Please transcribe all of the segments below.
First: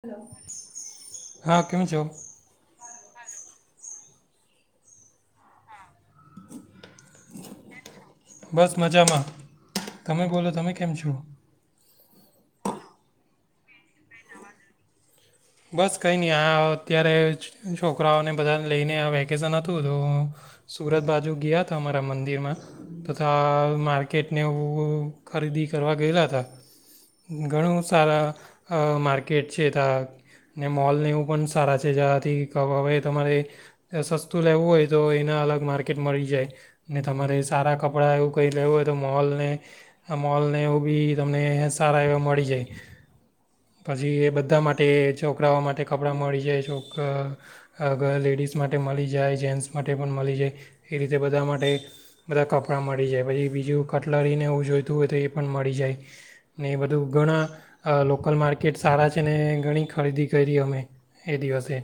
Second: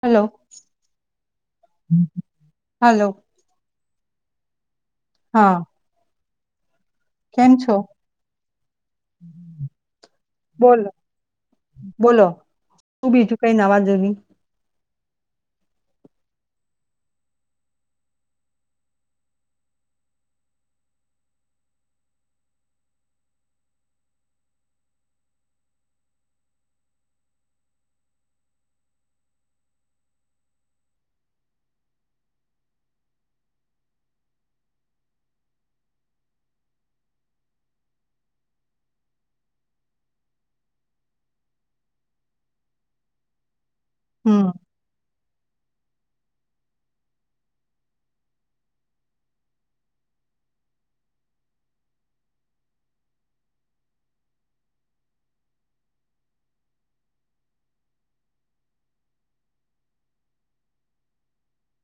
Hello, હા કેમ છો હલો. હા. કેમ છો? બસ મજામાં, તમે બોલો તમે કેમ છો? બોલો, તું બી તું કઈ નાવાજુની. બસ કંઈ નહી આ અત્યારે છોકરાઓને બધાને લઈને આ વેકેશન હતું તો, હું સુરત બાજુ ગયા હતા અમારા મંદિરમાં તથા માર્કેટને એ ખરીદી કરવા ગયેલા હતા, ઘણું સારા માર્કેટ છે ત. ને મોલને એવું પણ સારા છે જથી હવે તમારે, સસ્તું લેવું હોય તો એના અલગ માર્કેટ મળી જાય, ને તમારે સારા કપડાં એવું કઈ લેવું હોય તો મોલને, મોલને એવું બી તમને સારા એવા મળી જાય. પછી એ હમ બધા માટે છોકરાઓ માટે કપડાં મળી જાય છોક, લેડીઝ માટે મળી જાય જેન્ટ્સ માટે પણ મળી જાય, એવી રીતે બધા માટે બધા કપડાં મળી જાય પછી બીજું કટલરીને એ જોઈતું હોય તો એ પણ મળી જાય, ને એ બધું ઘણા લોકલ માર્કેટ સારા છે ને ઘણી ખરીદી કરી અમે એ દિવસે.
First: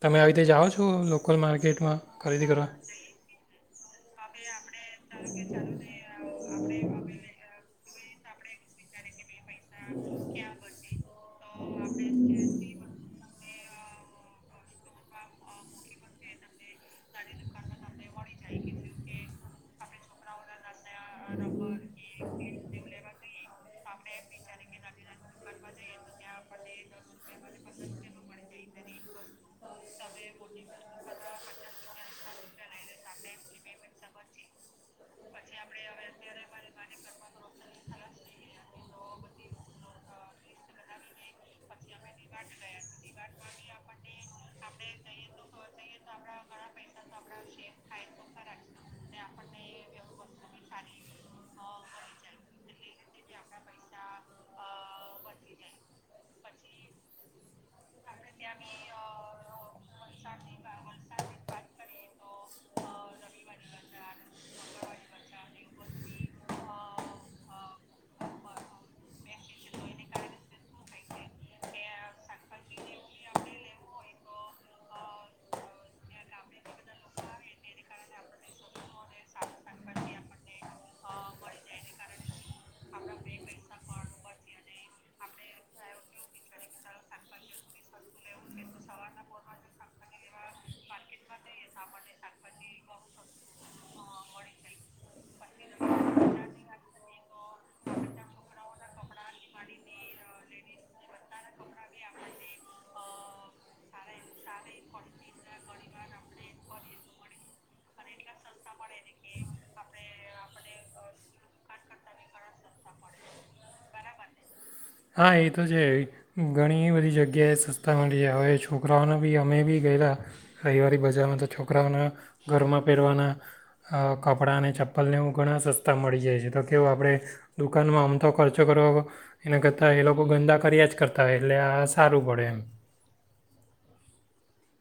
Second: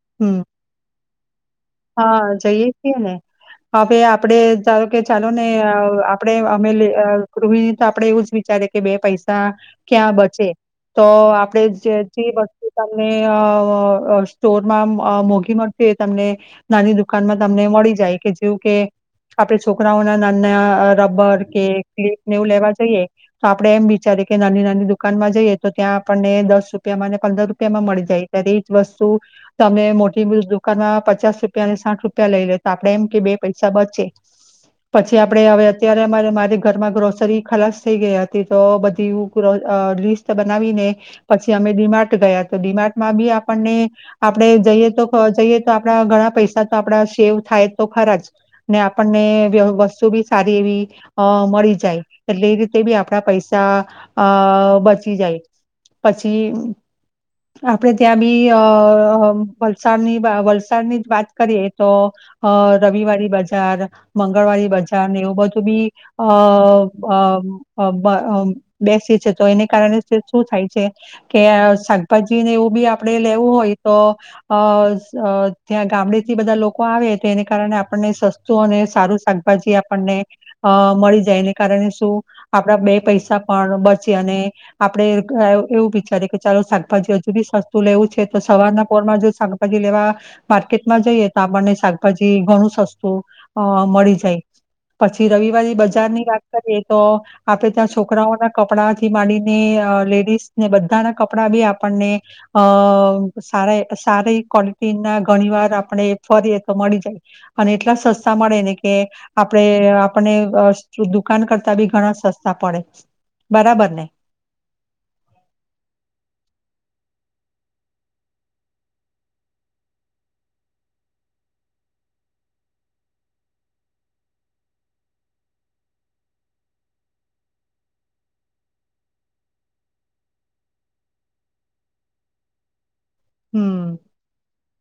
તમે આવી હમ રીતે જાઓ છો લોકલ માર્કેટ? હા જઈએ છીએ ને, હવે આપડે ધારો કે ચાલો કે ચાલો ને આપણે અમે ગૃહિણી તો આપડે એવું જ વિચારી કે બે પૈસા ક્યાં બચે તો આપણેે જ્યાંથી વસ્તુ તમને અ સ્ટોર માં મોઘી મળશે તમને નાની દુકાનમાં તમને મળી જાય. કે જેવું કે આપે છોકરાઓ નાના રબર કે ક્લિકને એવું લેવા જઈએ, તો આપડે એમ બ જ્યારે કે નાની નાની દુકાન માં જઈએ તો ત્યાં આપણને દસ રૂપિયામાં પંદર રૂપિયામાં મળી જાય ત્યારે એ જ વસ્તુ, તમે મોટી દુકાનમાં પચાસ રૂપ રૂપિયાને સાઠ રૂપિયા લઈ લે તો આપડે એમ કે બે પૈસા બચે, પછી આપડે હવે અત્યારે અમારે મારી ઘરમાં ગ્રોસરી ખલાસ થઈ ગઈ હતી તો બધ લિસ્ટ બનાવીને, પછી અમે ડીમાર્ટ ગયા તો ડીમાર્ટમાં બી, આપણને આપણેે જઈએ તો જઈએ તો આપણા પૈસા તો આપડા સેવ થાય તો ખરા જ, ને આપણને વસ્તુ બી સારી એવી મળી જાય, એટલે એ રીતે બી આપણા પૈસા, અ બચી જાય, પછી આપડે ત્યાં બી અ વલસાડ ની વલસાડ ની જ વાત કરીએ તો, અ રવિવારી બજાર, મંગળવારી બજાર ને એવું બધું બી અ બેસી છે તો એને કારણે શું થાય છે, કે શાકભાજીને એવું બી આપણેે લેવું હોય, તો અ ત્યાં ગામડે થી બધા લોકો આવે તો એને કારણે આપણને સસ્તું અને સારું શાકભાજી આપણને મળી જાય એને કારણે શું, આપડા બે પૈસા પણ બચે અને, આપડે એવું વિચારી કે ચાલો શાકભાજી હજુ બી સસ્તું લેવું છે તો સવારના પોરમાં જો શાકભાજી લેવા, માર્કેટ જઈએ તો આપણને શાકભાજી ઘણું સસ્તું અ મળી જાય, પછી રવિવાર બજારની વાત કરીએ તો, આપણે ત્યાં છોકરાઓના કપડાથી માંડીને લેડીઝને બધાના કપડા બી આપણને અ સા સારી ક્વલિટી ના ઘણી વાર આપણે ફરીએ તો મળી જાય, અને એટલા સસ્તા મળે ને કે, આપણે આપને દુકાન કરતા બી ઘણા સસ્તા પડે, બરાબર ને. બી જગ્યાએ સસ્તા મળી જ હવે છોકરાઓને બી અમે બી ગયેલા, રવિવા બસ જેમાં તો છોકરાઓના, ઘરમાં પહેરવાના કપડાં અને ચપ્પલને એવું ઘણા સસ્તા મળી જાય છે તો કેવું આપણે દુકાનમાં આમ તો ખર્ચો કરવા એના કરતાં એ લોકો ગંદા કર્યા જ કરતા હોય એટલે આ સારું પડે એમ. હમ,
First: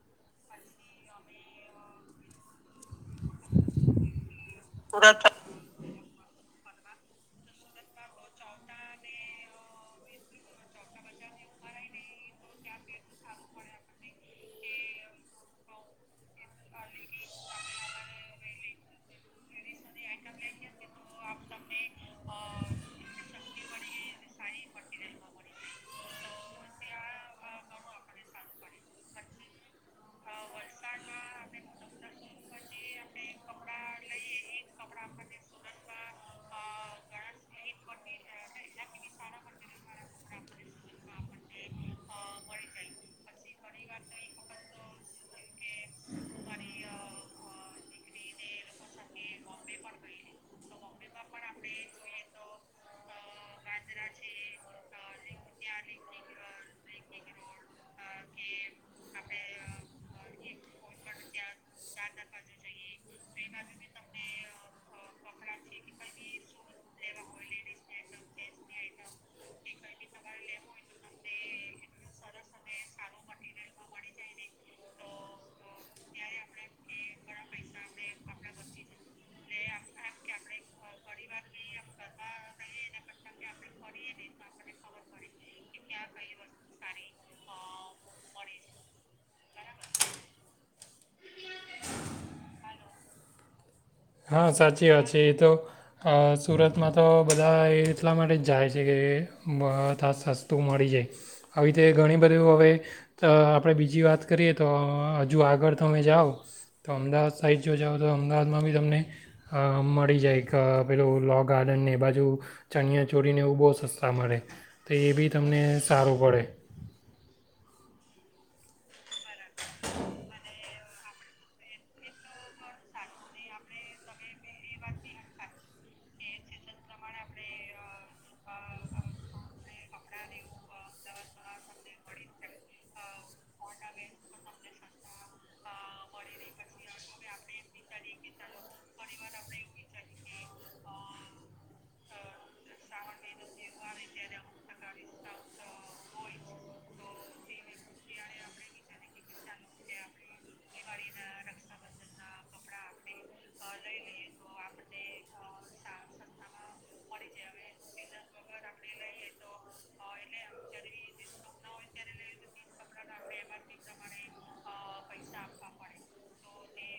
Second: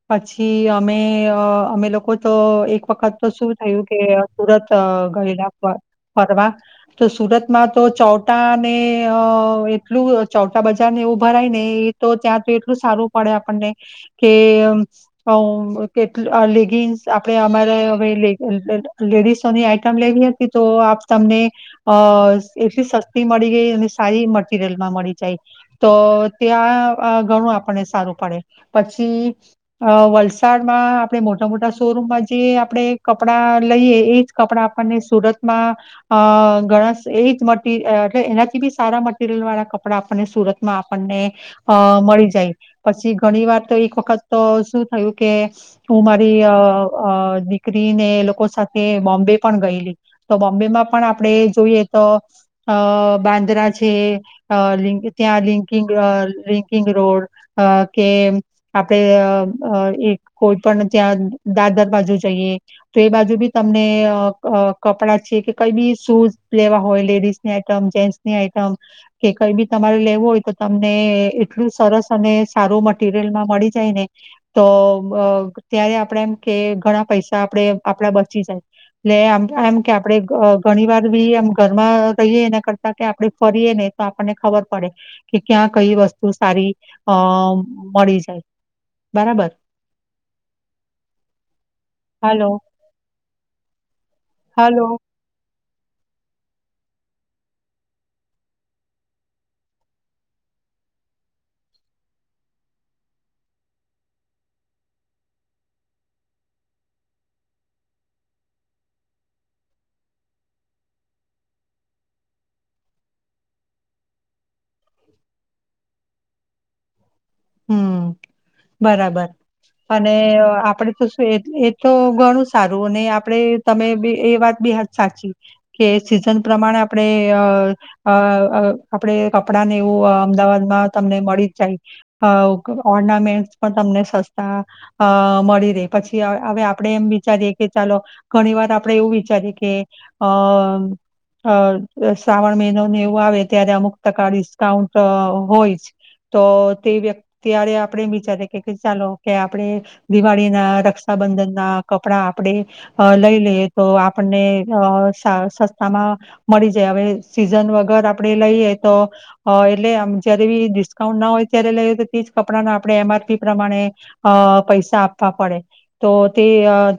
પછી અમે અમે લોકો તો એક વખત તો શું થયું કે સુરત ગયેલા ફરવા તો સુરતમાં તો ચૌટા ને અ એટલું ચોટા બજાર ને એવું ભરાય ને એ તો ત્યાં તો એટલું સારું પડે આપણને, કે કેટ લેગિન્સ આપણે અમારે હવે લે લેડીસોની આઈટમ લેવી હતી તો આપ તમને, અ એટલી સસ્તી મળી ગઈ અને સારી મટીરિયલમાં મળી જાય, તો ત્યાં ઘણું આપણને સારું પડ, પછી વલસાડમાં આપણે મોટા મોટા શોરૂમમાં જે આપણે કપડા લઈએ એજ કપડા આપણને સુરતમાં, અ ઘણા એજ મટીર એટલે એનાથી બી સારા મટીરિયલ વાળા કપડા આપણને સુરતમાં આપણને અ મળી જાય. પછી ઘણી વાર તો એક વખત તો શું થયું કે, હું મારી અહ નીકળીને એ લોકો સાથે બોમ્બે પણ ગયેલી, તો બોમ્બે માં પણ આપણે જોઈએ તો અહ બાંદ્રા છે, અહ લિંક ત્યાં લિંકિંગ રિકિંગ રોડ અહ કે આપડે અહ એક કોઈ પણ ત્યાં દાદર બાજુ જઈએ તો, એ બાજુ બી તમને અહ કપડાં છે, કે કંઈ બી શૂઝ લેવા હોય, લેડીઝની આઈટમ, જેન્ટ્સની આઈટમ કે કંઈ બી તમારે લેવું હોય તો તમને એટલું સરસ અને સારું મટીરિયલમાં મળી જાય ને તો અહ ત્યારે આપણે એમ કે ઘણા પૈસા આપણે આપડા બચી જાય, ને આમ-આમ કે આપણેે ઘણી વાર બી એમ ઘરમાં રહીએ એના કરતા કે આપણે ફરીએ ને તો આપણને ખબર પડે કે, ક્યાં કઈ વસ્તુ સારી અહ મળી જાય બરાબર. હાલો? હા. સાચી વાત છે એ તો. અહ સુરતમાં તો બધા એ એટલા માટે જ જાય છે કે બ તાસ સસ્તું મળી જાય આવી રીતે ઘણી બધી હવે આપણે બીજી વાત કરીએ તો હજુ આગળ તમે જાઓ તો અમદાવાદ સાઈડ જો જાઓ તો અમદાવાદમાં બી તમને મળી જાય પેલું લો ગાર્ડનને બાજુ ચણિયા ચોરીને એવું બહુ સસ્તા મળે તો, એ બી તમને સારું પડે હમ. બરાબર અને આપડે તો એ તો ઘણું સારું અને આપણેે તમે એ વાત બી સાચી કે, સિઝન પ્રમાણે આપણેે આપણેે કપડા ને એવું અમદાવાદમાં તમને મળી જ જાય. અ ઓર્નામેન્ટ પણ તમને સસ્તા અ મળી રહે, પછી હવે આપડે એમ વિચારીએ કે ચાલો ઘણી વાર આપણે એવું વિચારીએ કે અ શ્રાવણ મહિનોનું એવું આવે ત્યારે અમુક ટકા ડિસ્કાઉન્ટ હોય જ, તો તે વ્ય ત્યારે આપણે એમ વિચારી કે ચાલો કે આપણેે દિવાળી ના રક્ષાબંધન ના કપડા આપણે લઈ લઈ. તો આપને સસ્તામાં મળી જાય હવે સીઝન વગર આપણે લઈએ તો એટલે જયારે બી ડિસ્કાઉન્ટ ના હોય ત્યારે લઈએ તો તેજ કપડાને આપણે એમઆરપી પ્રમાણે અ પૈસા આપવા પડે તો, તે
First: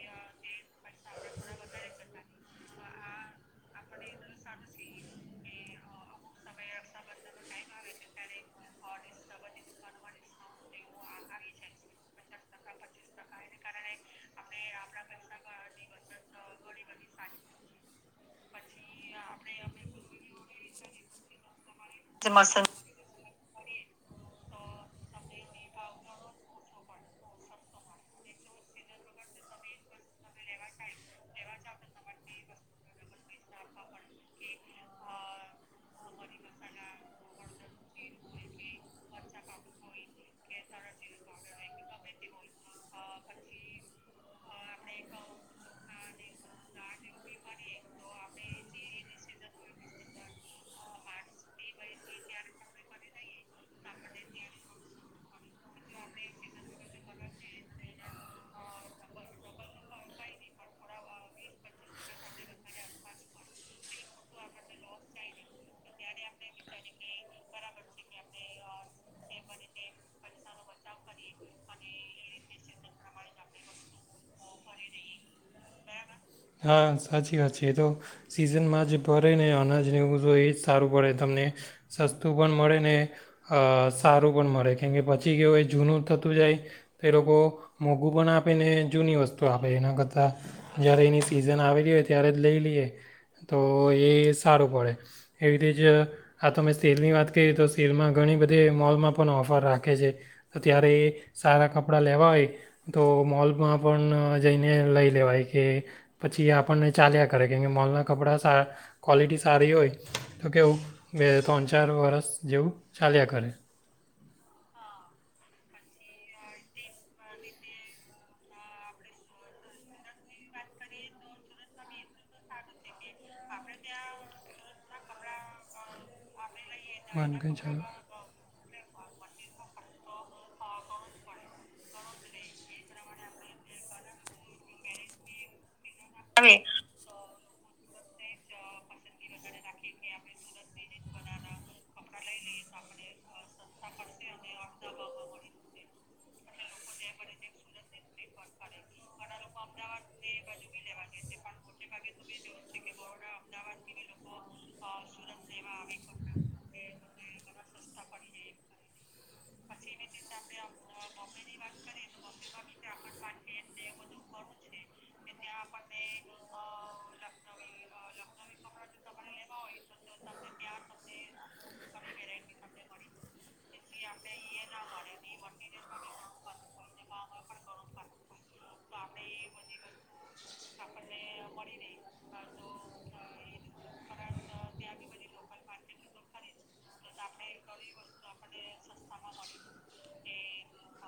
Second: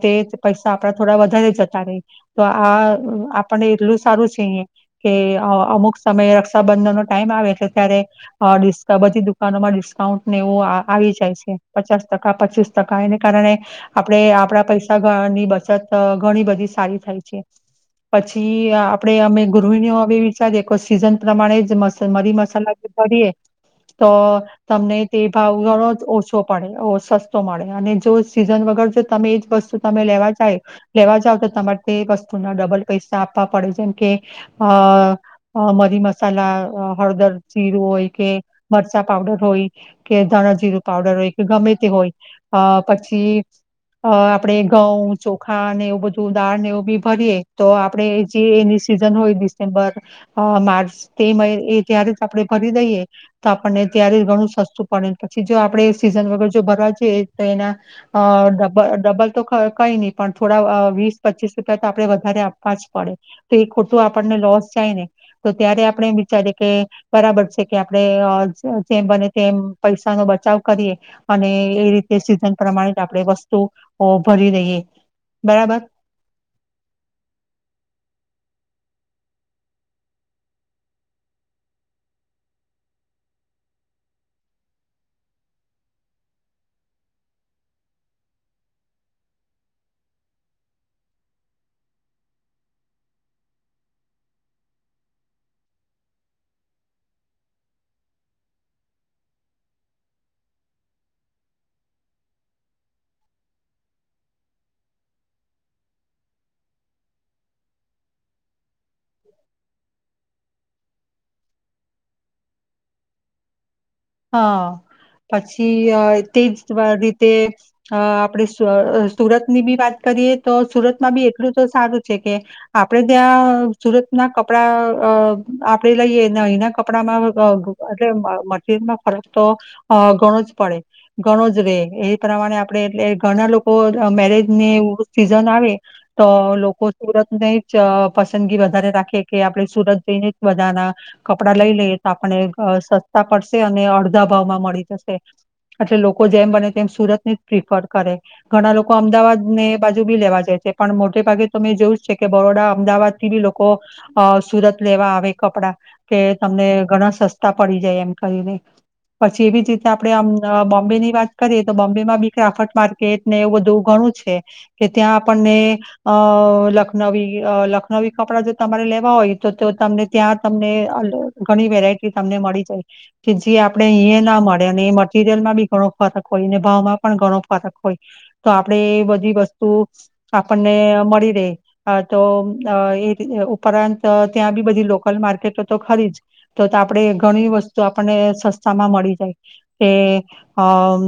તે પૈસા આપણા થોડા વધારે [unintelligible] તો આ આપને એટલું સારું છે કે અમુક સમયે રક્ષાબંધન નો ટાઈમ આવે એટલે ત્યારે [unintelligible] બધી માં ડિસ્કાઉન્ટને એવું આવી જાય છે, પચાસ ટકા, પચીસ ટકા એને કારણે આપણે આપડા પૈસા ની બચત ઘણી બધી સારી થાય છે, પછી આપણેે અમે ગુરહિણી વિચારીએ કે, સીઝન પ્રમાણે જ મરી મસાલા કરીએ તો તમને તે ભાવ ઘો જ ઓછો પડે સસ્તો મળે અને જો સીઝન વગર જો તમે એજ વસ્તુ તમે લેવા જાય, લેવા જાવ તો તમારે તે વસ્તુના ડબલ પૈસા આપવા પડે જેમ કે, અ મરી મસાલા હળદર જીરું હોય કે મરચા પાવડર હોય કે ધણાજીરું પાવડર હોય કે ગમે તે હોય અ પછી આપણેે ઘ ચોખા ને એવું બધું દાળને એવું બી ભરીએ તો આપડણે જે એની સિઝન હોય ડિસેમ્બર માર્ચ તે મિ એ ત્યારે જ આપણે ભરી દઈએ તો આપણને ત્યારેય ઘણું સસ્તું પડે, પછી જો આપણેે સીઝન વગર જો ભરવા જઈએ તો એના અહ ડબલ-ડબલ તો ક કંઈ નહીં પણ થોડા આ વીસ, પચીસ રૂપિયા તો આપણે વધારે આપવા જ પડે. તો એ ખોટું આપણને લોસ જાય ને, તો ત્યારે આપણે એમ વિચારીએ કે બરાબર છે કે આપણે જેમ બને તેમ પૈસા નો બચાવ કરીએ, અને એ રીતે સીઝન પ્રમાણે જ આપણે વસ્તુ ભરી લેઈ હા, સાચી વાત છે. એ તો સિઝનમાં જે ભરે ને અનાજ ને એવું બધું એ જ સારું પડે તમને, સસ્તું પણ મળે ને અહ સારું પણ મળે. કેમ કે, પછી કેવું હોય જૂનું થતું જાય, તો એ લોકો મોંઘું પણ આપે ને જૂની વસ્ તુ આપે એના કરતાં જ્યારે એની સિઝન આવેલી હોય ત્યારે જ લઈ લઈએ તો, એ સારું પડે. એવી રી જ આ તો મેં સેલની વાત કયરી તો, સેલમાં ઘણી બધી એવી મોલમાં પણ ઓફર રાખે છે. તો ત્યારે એ સારા કપડાં લેવા હોય તો, મોલમાં પણ જઈને લઈ લેવાય કે પછી આપણને ચાલ્યા કરે. કેમ કે મોલના કપડા સાર ક્વૉલિટી સારી હોય. તો કેવું, બે, તણ, ચાર વરસ જેવું ચાલ્યા કરે. હા, પછી અહ તેજ ત્વ રીતે અહ આપણેે સ સુરતની બી વાત કરીએ તો સુરતમાં બી એટલું તો સારું છે કે, આપણેે ત્યાં સુરતના કપડા અહ આપણેે લઈએ ને અહીંના ક કપડામાં મન કઈ ચાલો [unintelligible] મટિરીયલમાં ફરક તો અહ ઘણો જ પડે, ઘણો જ રહે. એ પ્રમાણે આપણેે એટલે ઘણા લોકો મેરેજ ને એવું સીઝન આવે તો લોકો સુરતનેય ચ પસંદગી વધારે રાખીએ કે આપણે સુરત જઈને જ બધાના કપડા લઈ લઈએ તો આપણે ઘ સસ્તા પડશે અને અડધા ભાવમાં મળી જશે. અટલે લોકો જેમ બને તેમ સુરત ને જ પ્રિફર કરે. ઘણા લોકો અમદાવાદ ને એ બાજુ બી લેવા જાય છે. પણ, મોટે ભાગે તો મેં જોયું છે કે, બરોડા, અમદાવાદ થી બી લોકો અ સુરત લેવા આવે કપડા કે, તમને ઘણા સસ્તા પડી જાય એમ કરીને. પછી એવી જ રીતના આપળે આમ અ બોમ્બેની વાત કરીએ તો, બોમ્બેમાં બી ક્રાફટ માર્કેટ ને એવું બધું ઘણું છે. કે ત્યાં આપણને અ લખનવી અ લખનવી કપડા જો તમારે લેવા હોય તો-તો તમને ત્યાં તમને અલ ઘણી વેરાયટી તમને મળી જાય. કે જે આપળે અહીયા ના મળે અને એ મટીરિયલમાં બી ઘણો ફરક હોય ને ભાવમાં પણ ઘણો ફરક હોય. તો આપડે એ બધી વસ્ તો આપણને મળી રેય. અ તો અ એ રી ઉપરાંત ત્યાં બી બધી લોકલ માર્કેટો તો ખરી જ. તો તો આપણેે ઘણી વસ્તુ આપ પને સસ્તા માં મળી જાય. તે અમ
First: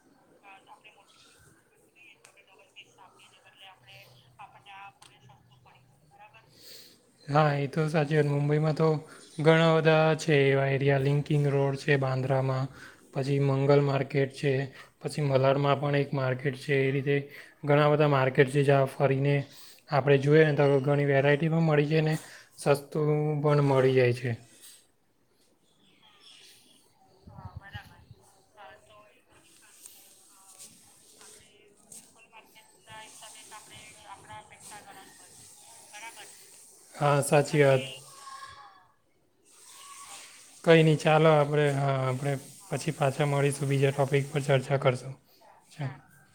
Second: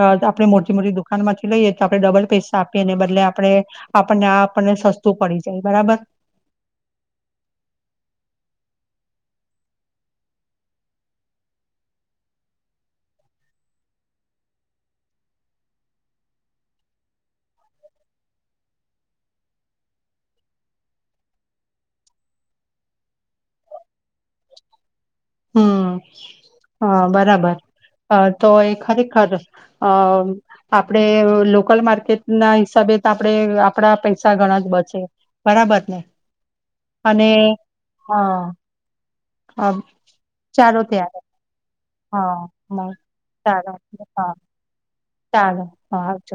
અ આપણે મોટી-મોટી દુકાનમાં થી લઈએ તો આપણે ડબલ પૈસા આપી એને બદલે આપળે આપણને આપણને સસ્તું પળી જાય. બરાબર. હા એ તો સાચી વાત મુંબઈમાં તો ઘણા બધા છે એવા એરિયા લિંકિંગ રોડ છે બાંદ્રામાં, પછી મંગલ માર્કેટ છે, પછી મલાડમાં પણ એક માર્કેટ છે. એ રીતે ઘણા બધા માર્કેટ છે જ્યાં ફરીને આપણે જોએ ને તો આપળે ઘણી વેરાયટી પણ મળી જાય ને સસ્તું પણ મળી જાય છે. હે. હમ્મ, હા બરાબર. અ તો એ ખરેખર અ આપડે લોકલ માર્કેટ ના હિસાબે તો આપળે આપડા પૈસા ઘણા જ બચે. બરાબર ને? હા અને, સાચી વાત હા. અ. કઈ ની ચાલો આપળે, હા આપણે, હા પછી પાછા મળીશું. ચાલો બીજા ટોપિક હા પર ચર્ચા કરશું ચાલો ચાલ. હા આવજો